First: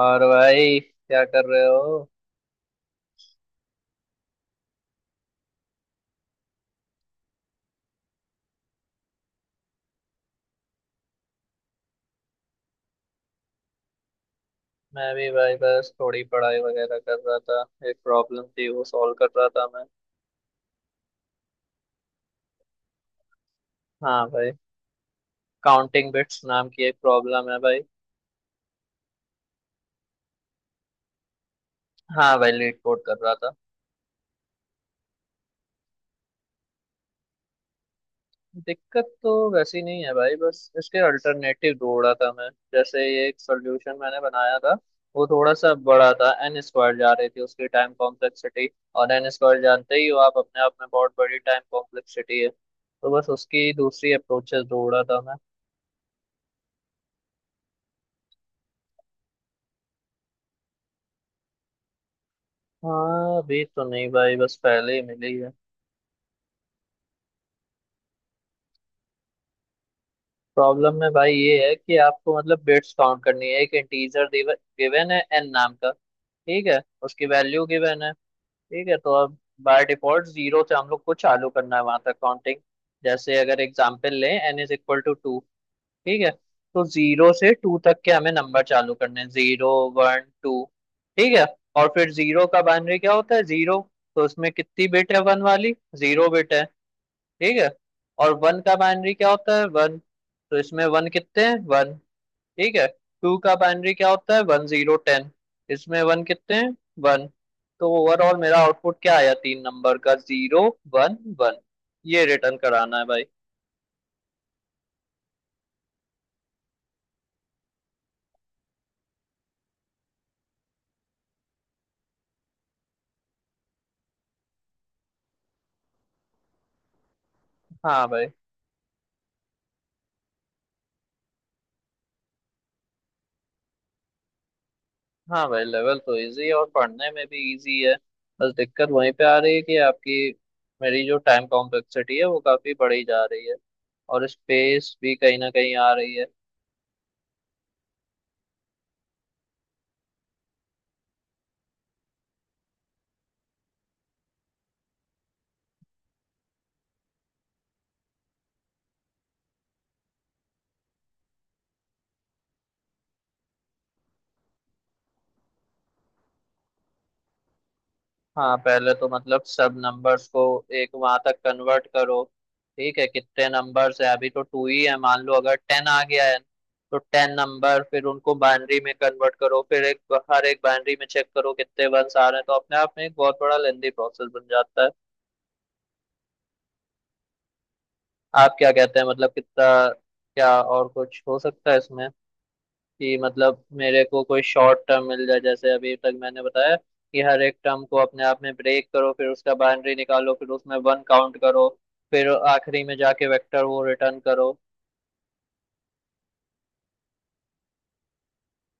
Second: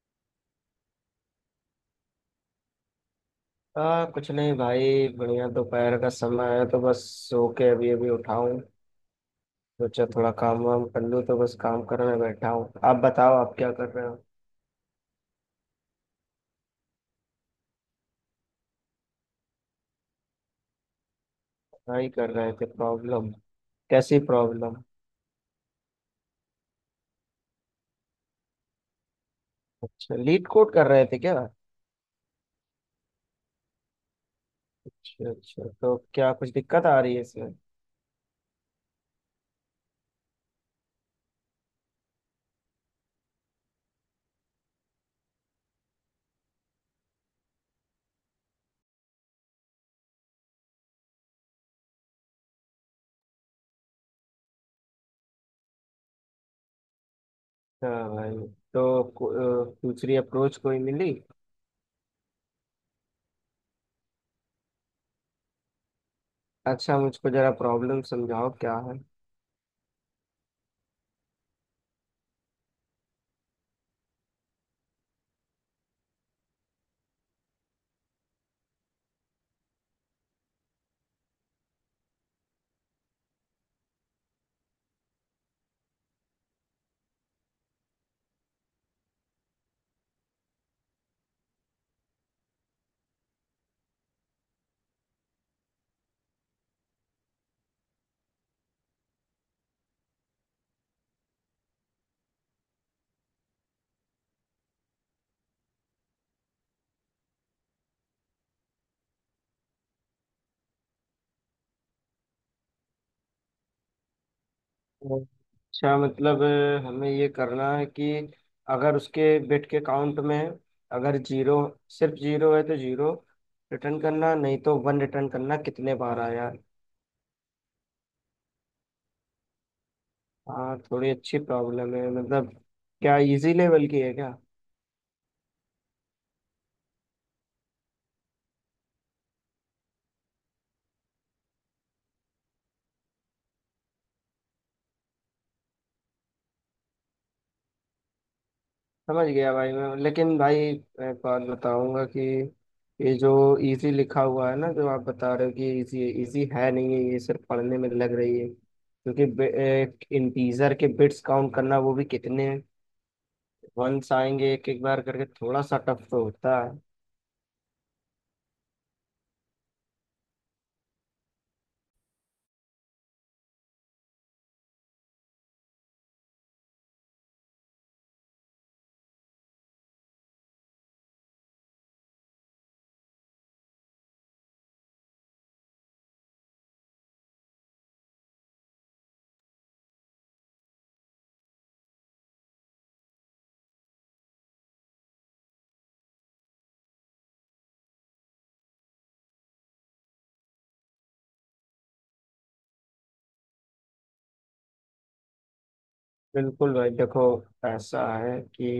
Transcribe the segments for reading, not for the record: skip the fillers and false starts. और भाई क्या कर रहे हो? हाँ, कुछ नहीं भाई। बढ़िया, दोपहर का समय है तो बस सो के अभी अभी उठा हूँ। सोचा थोड़ा काम वाम कर लूँ तो बस काम करने बैठा हूँ। आप बताओ, आप क्या कर रहे हो? मैं भी भाई बस थोड़ी पढ़ाई वगैरह कर रहा था। एक प्रॉब्लम थी, वो सॉल्व कर रहा था मैं। क्या ही कर रहे थे प्रॉब्लम? कैसी हाँ भाई। प्रॉब्लम? काउंटिंग बिट्स नाम की एक प्रॉब्लम है भाई। अच्छा, लीड कोड कर रहे थे क्या? हाँ भाई, लीड कोड कर रहा था। अच्छा अच्छा, तो क्या कुछ दिक्कत आ रही है इसमें? दिक्कत तो वैसी नहीं है भाई, बस इसके अल्टरनेटिव ढूंढ रहा था मैं। जैसे ये एक सोल्यूशन मैंने बनाया था, वो थोड़ा सा बड़ा था, एन स्क्वायर जा रही थी उसकी टाइम कॉम्प्लेक्सिटी। और एन स्क्वायर जानते ही हो आप, अपने आप में बहुत बड़ी टाइम कॉम्प्लेक्सिटी है, तो बस उसकी दूसरी अप्रोचेस ढूंढ रहा था। हाँ भाई। तो दूसरी अप्रोच कोई मिली? हाँ अभी तो नहीं भाई, बस पहले ही मिली है। अच्छा, मुझको जरा प्रॉब्लम समझाओ क्या प्रॉब्लम में भाई ये है कि आपको मतलब बिट्स काउंट करनी है, एक इंटीजर गिवन है एन नाम का। ठीक है। उसकी वैल्यू गिवन है। ठीक है, तो अब बाय डिफॉल्ट जीरो से हम लोग को चालू करना है, वहां तक काउंटिंग। जैसे अगर एग्जांपल लें, N is equal to two. ठीक है। तो जीरो से टू तक के हमें नंबर चालू करने हैं, जीरो वन टू। ठीक है। और फिर जीरो का बाइनरी क्या होता है? जीरो। तो उसमें कितनी बिट है वन वाली? जीरो बिट है। ठीक है। और वन का बाइनरी क्या होता है? वन। तो इसमें वन कितने हैं? वन। ठीक है। टू का बाइनरी क्या होता है? One zero, ten. इसमें वन कितने हैं? वन। तो ओवरऑल मेरा आउटपुट क्या आया? तीन नंबर का, जीरो वन वन। ये रिटर्न कराना है भाई। है। अच्छा मतलब, हमें ये करना है कि अगर उसके बिट के काउंट में अगर जीरो, सिर्फ जीरो है तो जीरो रिटर्न करना, नहीं तो वन रिटर्न करना कितने बार आया। हाँ भाई। हाँ, थोड़ी अच्छी प्रॉब्लम है मतलब। क्या इजी लेवल की है क्या? हाँ भाई, लेवल तो इजी है, और पढ़ने में भी इजी है। बस दिक्कत वहीं पे आ रही है कि आपकी मेरी जो टाइम कॉम्प्लेक्सिटी है वो काफी बढ़ी जा रही है, और स्पेस भी कहीं ना कहीं आ रही है। समझ गया भाई मैं, लेकिन भाई मैं एक बात बताऊंगा कि ये जो इजी लिखा हुआ है ना, जो आप बता रहे हो कि इजी है नहीं है, ये सिर्फ पढ़ने में लग रही है। क्योंकि इंटीजर के बिट्स काउंट करना, वो भी कितने हैं, वंस आएंगे एक एक बार करके, थोड़ा सा टफ तो होता है। हाँ पहले तो मतलब सब नंबर्स को एक वहां तक कन्वर्ट करो। ठीक है, कितने नंबर्स है? अभी तो टू ही है, मान लो अगर 10 आ गया है, तो 10 नंबर, फिर उनको बाइनरी में कन्वर्ट करो, फिर एक हर एक बाइनरी में चेक करो कितने वंस आ रहे हैं, तो अपने आप में एक बहुत बड़ा लेंदी प्रोसेस बन जाता है। आप क्या कहते हैं, मतलब कितना, क्या और कुछ हो सकता है इसमें कि मतलब मेरे को कोई शॉर्ट टर्म मिल जाए, जैसे अभी तक मैंने बताया कि हर एक टर्म को अपने आप में ब्रेक करो, फिर उसका बाउंड्री निकालो, फिर उसमें वन काउंट करो, फिर आखिरी में जाके वेक्टर वो रिटर्न करो। बिल्कुल भाई, देखो, ऐसा है कि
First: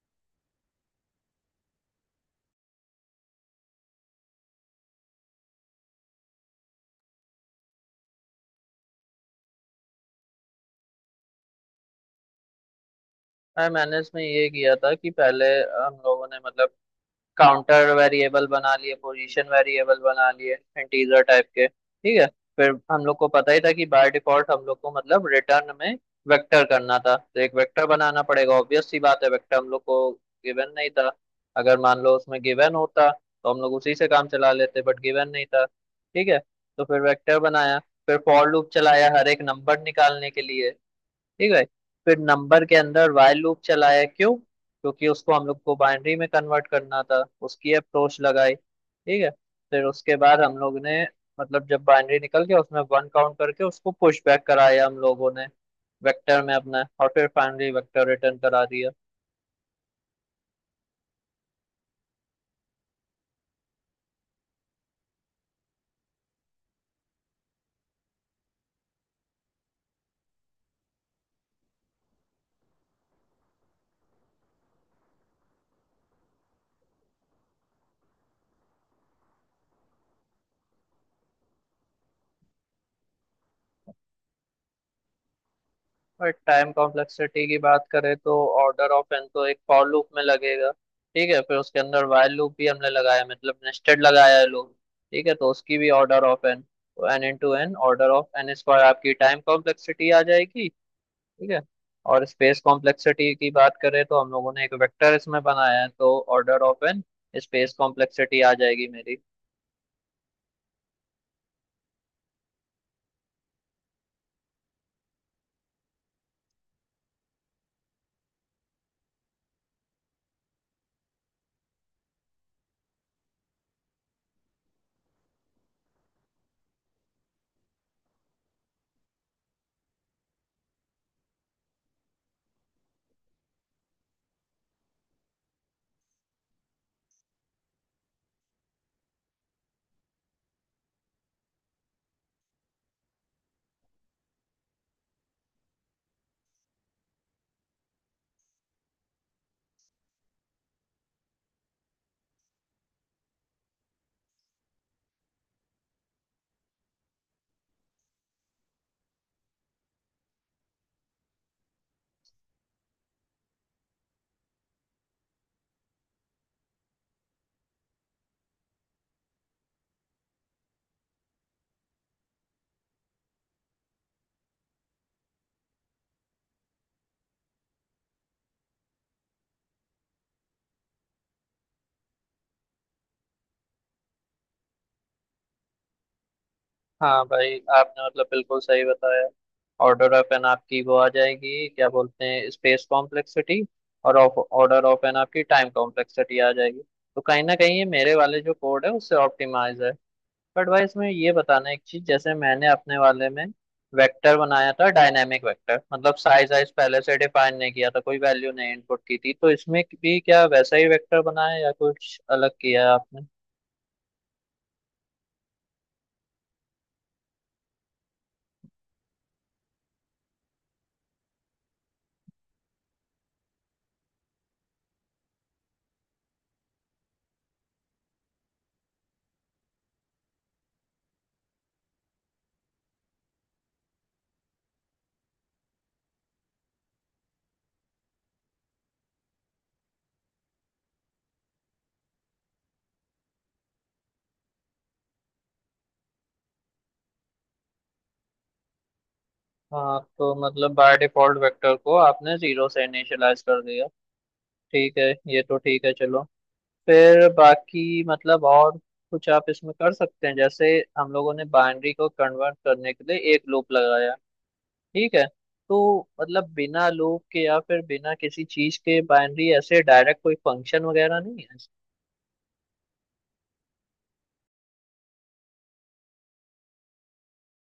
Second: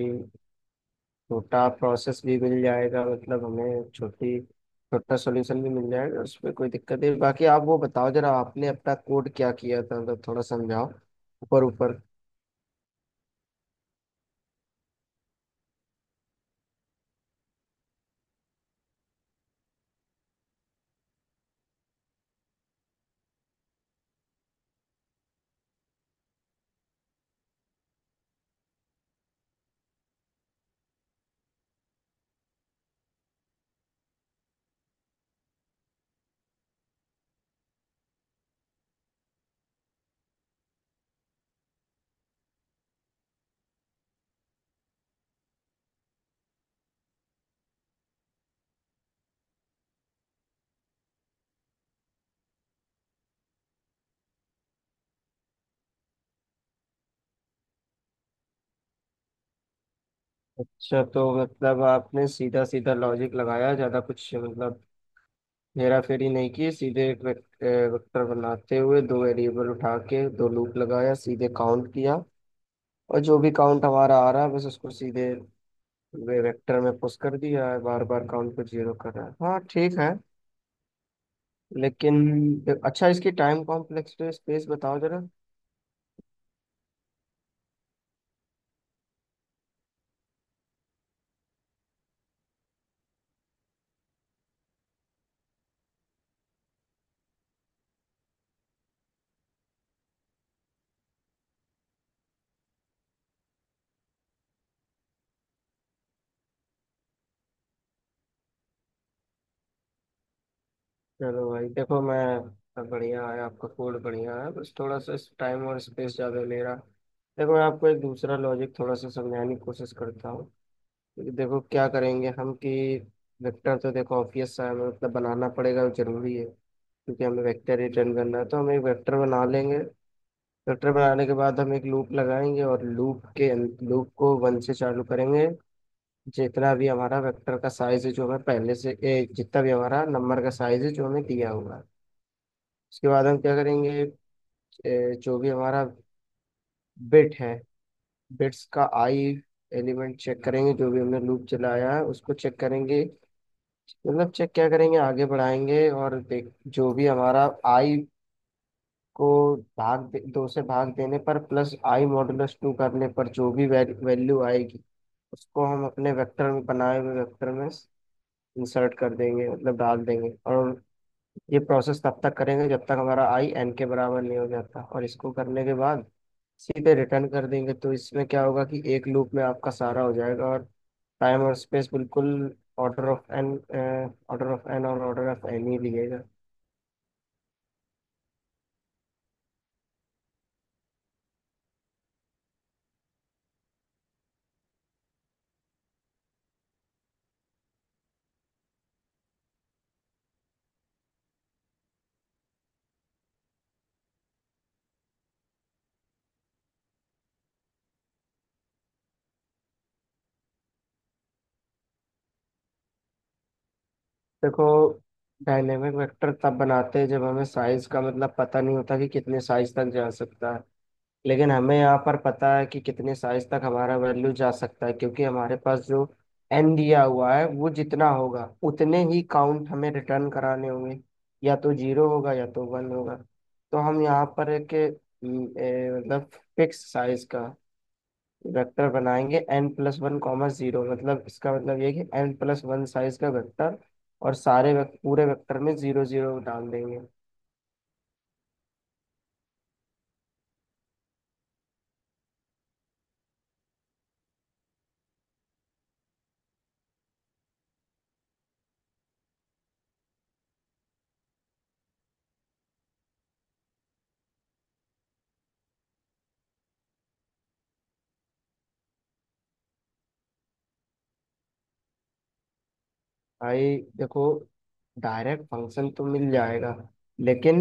छोटा प्रोसेस भी मिल जाएगा, मतलब हमें छोटी छोटा सॉल्यूशन भी मिल जाएगा, उसमें कोई दिक्कत नहीं। बाकी आप वो बताओ जरा, आपने अपना कोड क्या किया था, मतलब थोड़ा समझाओ, ऊपर ऊपर। और मैंने इसमें ये किया था कि पहले हम लोगों ने मतलब काउंटर वेरिएबल बना लिए, पोजीशन वेरिएबल बना लिए, इंटीजर टाइप के। ठीक है। फिर हम लोग को पता ही था कि बाय डिफॉल्ट हम लोग को मतलब रिटर्न में वेक्टर करना था, तो एक वेक्टर बनाना पड़ेगा, ऑब्वियस सी बात है, वेक्टर हम लोग को गिवन नहीं था। अगर मान लो उसमें गिवन होता तो हम लोग उसी से काम चला लेते, बट गिवन नहीं था। ठीक है। तो फिर वेक्टर बनाया, फिर फॉर लूप चलाया हर एक नंबर निकालने के लिए। ठीक है। फिर नंबर के अंदर while लूप चलाया, क्यों? क्योंकि उसको हम लोग को बाइनरी में कन्वर्ट करना था, उसकी अप्रोच लगाई। ठीक है। फिर उसके बाद हम लोग ने मतलब जब बाइनरी निकल गया, उसमें वन काउंट करके उसको पुश बैक कराया हम लोगों ने वेक्टर में अपना, और फिर फाइनली वेक्टर रिटर्न करा दिया। अच्छा, तो मतलब आपने सीधा सीधा लॉजिक लगाया, ज्यादा कुछ मतलब हेरा फेरी नहीं की, सीधे एक वेक्टर बनाते हुए दो वेरिएबल उठा के दो लूप लगाया, सीधे काउंट किया, और जो भी काउंट हमारा आ रहा है बस उसको सीधे वे वेक्टर में पुश कर दिया है, बार बार काउंट को जीरो कर रहा है, हाँ ठीक है। लेकिन अच्छा, इसकी टाइम कॉम्प्लेक्सिटी स्पेस बताओ जरा। और टाइम कॉम्प्लेक्सिटी की बात करें तो ऑर्डर ऑफ एन तो एक फॉर लूप में लगेगा। ठीक है, फिर उसके अंदर वाइल लूप भी हमने लगाया है, मतलब नेस्टेड लगाया है लूप। ठीक है, तो उसकी भी ऑर्डर ऑफ एन, तो N into N, order of N square आपकी टाइम कॉम्प्लेक्सिटी आ जाएगी। ठीक है। और स्पेस कॉम्प्लेक्सिटी की बात करें तो हम लोगों ने एक वेक्टर इसमें बनाया है, तो order of N space complexity आ जाएगी मेरी। चलो भाई, देखो मैं, बढ़िया है आपका कोड, बढ़िया है, बस थोड़ा सा टाइम और स्पेस ज़्यादा ले रहा। देखो, मैं आपको एक दूसरा लॉजिक थोड़ा सा समझाने की कोशिश करता हूँ। क्योंकि देखो, क्या करेंगे हम कि वेक्टर तो देखो ऑब्वियस सा है, मतलब बनाना पड़ेगा, वो जरूरी है क्योंकि हमें वेक्टर रिटर्न करना है तो हम एक वेक्टर बना लेंगे। चैप्टर बनाने के बाद हम एक लूप लगाएंगे, और लूप को वन से चालू करेंगे, जितना भी हमारा वेक्टर का साइज है जो हमें जितना भी हमारा नंबर का साइज है जो हमें दिया हुआ है। उसके बाद हम क्या करेंगे, जो भी हमारा बिट है बिट्स का आई एलिमेंट चेक करेंगे, जो भी हमने लूप चलाया है उसको चेक करेंगे, मतलब चेक क्या करेंगे, आगे बढ़ाएंगे और देख जो भी हमारा आई को दो से भाग देने पर प्लस आई मॉडुलस टू करने पर जो भी वैल्यू आएगी उसको हम अपने वेक्टर में बनाए हुए वेक्टर में इंसर्ट कर देंगे, मतलब डाल देंगे। और ये प्रोसेस तब तक करेंगे जब तक हमारा आई एन के बराबर नहीं हो जाता, और इसको करने के बाद सीधे रिटर्न कर देंगे। तो इसमें क्या होगा कि एक लूप में आपका सारा हो जाएगा, और टाइम और स्पेस बिल्कुल order of N, order of N और ऑर्डर ऑफ एन ही लिएगा। हाँ भाई, आपने मतलब बिल्कुल सही बताया। ऑर्डर ऑफ एन आपकी वो आ जाएगी, क्या बोलते हैं, स्पेस कॉम्प्लेक्सिटी, और ऑफ ऑर्डर ऑफ एन आपकी टाइम कॉम्प्लेक्सिटी आ जाएगी। तो कहीं ना कहीं ये मेरे वाले जो कोड है उससे ऑप्टिमाइज है। बट भाई इसमें ये बताना है एक चीज, जैसे मैंने अपने वाले में वेक्टर बनाया था डायनेमिक वेक्टर, मतलब साइज वाइज पहले से डिफाइन नहीं किया था, कोई वैल्यू नहीं इनपुट की थी, तो इसमें भी क्या वैसा ही वेक्टर बनाया या कुछ अलग किया है आपने? देखो, डायनेमिक वेक्टर तब बनाते हैं जब हमें साइज का मतलब पता नहीं होता कि कितने साइज तक जा सकता है, लेकिन हमें यहाँ पर पता है कि कितने साइज तक हमारा वैल्यू जा सकता है, क्योंकि हमारे पास जो एन दिया हुआ है वो जितना होगा उतने ही काउंट हमें रिटर्न कराने होंगे, या तो जीरो होगा या तो वन होगा। तो हम यहाँ पर एक मतलब फिक्स साइज का वेक्टर बनाएंगे, N plus one comma zero, मतलब इसका मतलब ये है कि एन प्लस वन साइज का वेक्टर, और सारे पूरे वेक्टर में जीरो जीरो डाल देंगे। हाँ तो मतलब बाय डिफॉल्ट वेक्टर को आपने जीरो से इनिशियलाइज कर दिया। ठीक है। ये तो ठीक है चलो। फिर बाकी मतलब और कुछ आप इसमें कर सकते हैं? जैसे हम लोगों ने बाइनरी को कन्वर्ट करने के लिए एक लूप लगाया। ठीक है, तो मतलब बिना लूप के या फिर बिना किसी चीज के बाइनरी ऐसे डायरेक्ट कोई फंक्शन वगैरह नहीं है? भाई देखो, डायरेक्ट फंक्शन तो मिल जाएगा, लेकिन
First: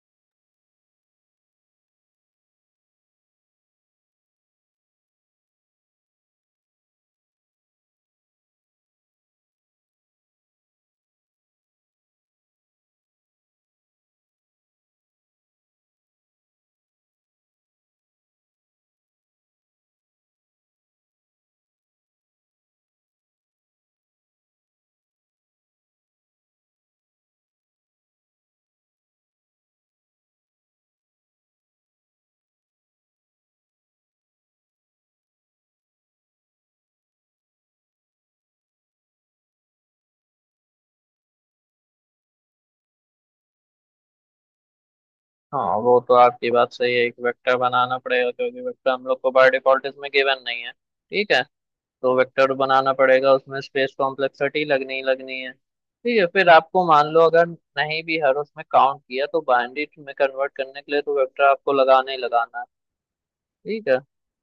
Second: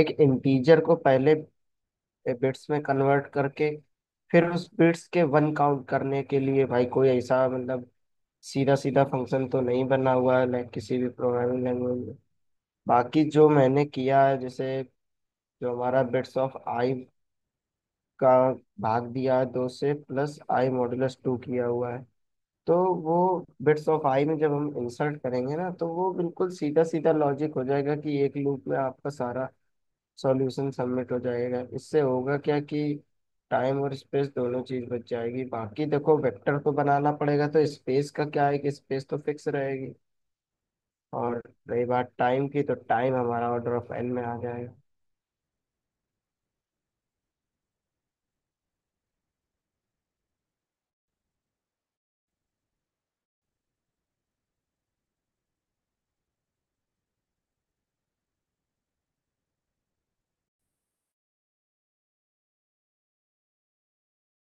एक इंटीजर को पहले बिट्स में कन्वर्ट करके फिर उस बिट्स के वन काउंट करने के लिए भाई कोई ऐसा मतलब सीधा सीधा फंक्शन तो नहीं बना हुआ है लाइक किसी भी प्रोग्रामिंग लैंग्वेज में। बाकी जो मैंने किया है, जैसे जो हमारा बिट्स ऑफ आई का भाग दिया है दो से, प्लस आई मॉडुलस टू किया हुआ है, तो वो बिट्स ऑफ आई में जब हम इंसर्ट करेंगे ना, तो वो बिल्कुल सीधा सीधा लॉजिक हो जाएगा कि एक लूप में आपका सारा सॉल्यूशन सबमिट हो जाएगा। इससे होगा क्या कि टाइम और स्पेस दोनों चीज बच जाएगी। बाकी देखो, वेक्टर को बनाना पड़ेगा तो स्पेस का क्या है कि स्पेस तो फिक्स रहेगी, और रही बात टाइम की, तो टाइम हमारा ऑर्डर ऑफ एन में आ जाएगा। हाँ वो तो आपकी बात सही है, एक वेक्टर बनाना पड़ेगा, क्योंकि वेक्टर हम लोग को बाय डिफॉल्ट इसमें गिवन नहीं है। ठीक है, तो वेक्टर बनाना पड़ेगा, उसमें स्पेस कॉम्प्लेक्सिटी लगनी ही लगनी है। ठीक है, फिर आपको मान लो अगर नहीं भी हर उसमें काउंट किया, तो बाइनरी में कन्वर्ट करने के लिए तो वेक्टर आपको लगाना ही लगाना है। ठीक है,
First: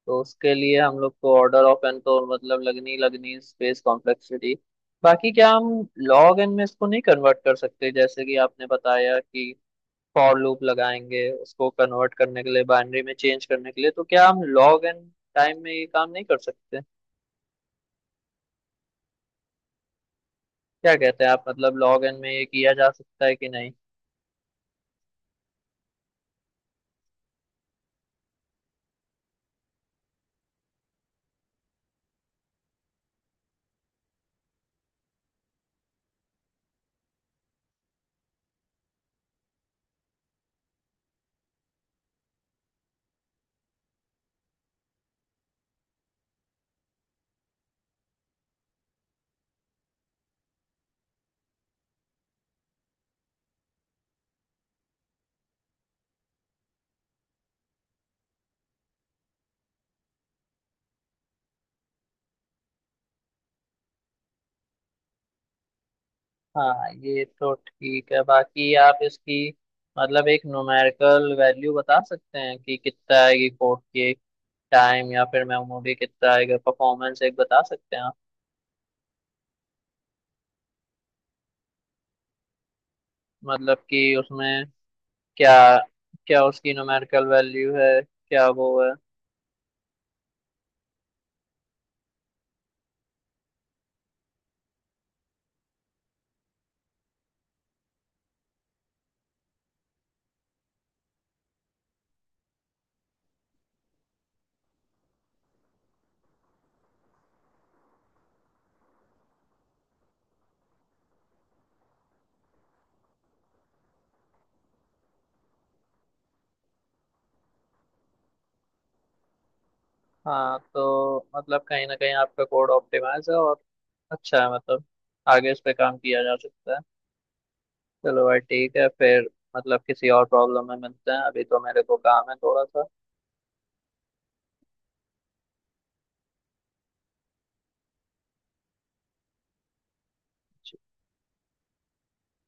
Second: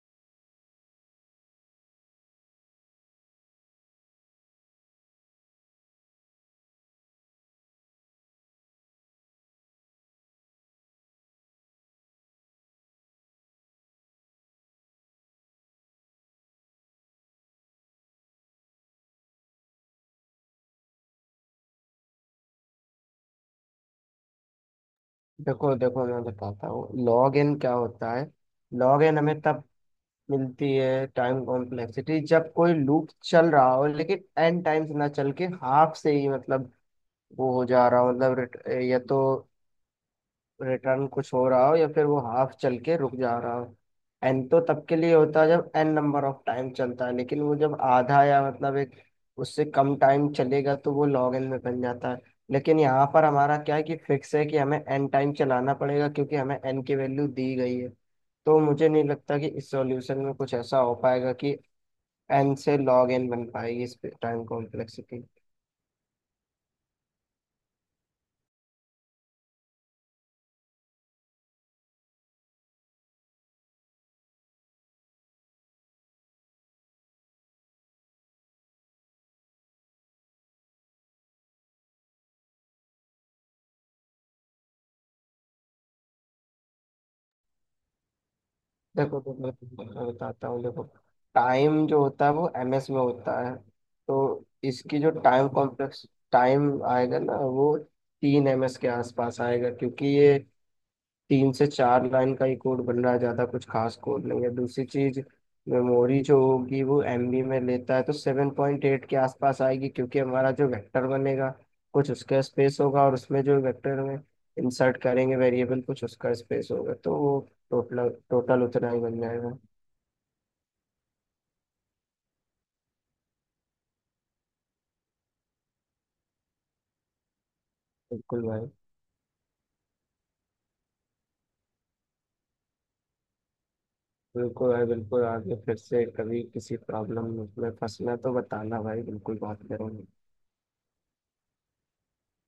तो उसके लिए हम लोग को ऑर्डर ऑफ एन, तो मतलब लगनी ही लगनी स्पेस कॉम्प्लेक्सिटी। बाकी क्या हम लॉग एन में इसको नहीं कन्वर्ट कर सकते, जैसे कि आपने बताया कि फॉर लूप लगाएंगे उसको कन्वर्ट करने के लिए, बाइनरी में चेंज करने के लिए, तो क्या हम लॉग एन टाइम में ये काम नहीं कर सकते? क्या कहते हैं आप, मतलब लॉग इन में ये किया जा सकता है कि नहीं? देखो देखो, मैं बताता हूँ लॉग एन क्या होता है। लॉग एन हमें तब मिलती है टाइम कॉम्प्लेक्सिटी, जब कोई लूप चल रहा हो लेकिन एन टाइम्स ना चल के हाफ से ही मतलब वो हो जा रहा हो, मतलब या तो रिटर्न कुछ हो रहा हो या फिर वो हाफ चल के रुक जा रहा हो। एन तो तब के लिए होता है जब एन नंबर ऑफ टाइम चलता है, लेकिन वो जब आधा या मतलब एक उससे कम टाइम चलेगा तो वो लॉग एन में बन जाता है। लेकिन यहाँ पर हमारा क्या है कि फिक्स है कि हमें एन टाइम चलाना पड़ेगा, क्योंकि हमें एन की वैल्यू दी गई है, तो मुझे नहीं लगता कि इस सॉल्यूशन में कुछ ऐसा हो पाएगा कि एन से लॉग एन बन पाएगी इस पे टाइम कॉम्प्लेक्सिटी। हाँ ये तो ठीक है, बाकी आप इसकी मतलब एक न्यूमेरिकल वैल्यू बता सकते हैं कि कितना आएगी कोड की टाइम, या फिर मेमोरी कितना आएगा, परफॉर्मेंस एक बता सकते हैं आप, मतलब कि उसमें क्या, क्या उसकी न्यूमेरिकल वैल्यू है, क्या वो है? देखो, तो मैं तुम्हें बताता हूँ, देखो टाइम जो होता है वो एम एस में होता है, तो इसकी जो टाइम आएगा ना वो 3 ms के आसपास आएगा, क्योंकि ये 3 से 4 लाइन का ही कोड बन रहा है, ज़्यादा कुछ खास कोड नहीं है। दूसरी चीज़, मेमोरी जो होगी वो एमबी में लेता है, तो 7.8 के आसपास आएगी, क्योंकि हमारा जो वेक्टर बनेगा कुछ उसका स्पेस होगा, और उसमें जो वेक्टर में इंसर्ट करेंगे वेरिएबल, कुछ उसका स्पेस होगा, तो वो टोटल टोटल उतना ही बन जाएगा। हाँ तो मतलब कहीं ना कहीं आपका कोड ऑप्टिमाइज है और अच्छा है, मतलब आगे इस पे काम किया जा सकता है। चलो भाई बिल्कुल भाई ठीक है फिर, मतलब किसी और प्रॉब्लम में मिलते हैं, अभी तो मेरे को काम है थोड़ा सा। बिल्कुल भाई बिल्कुल, आगे फिर से कभी किसी प्रॉब्लम में फंसना तो बताना भाई, बिल्कुल बात करेंगे।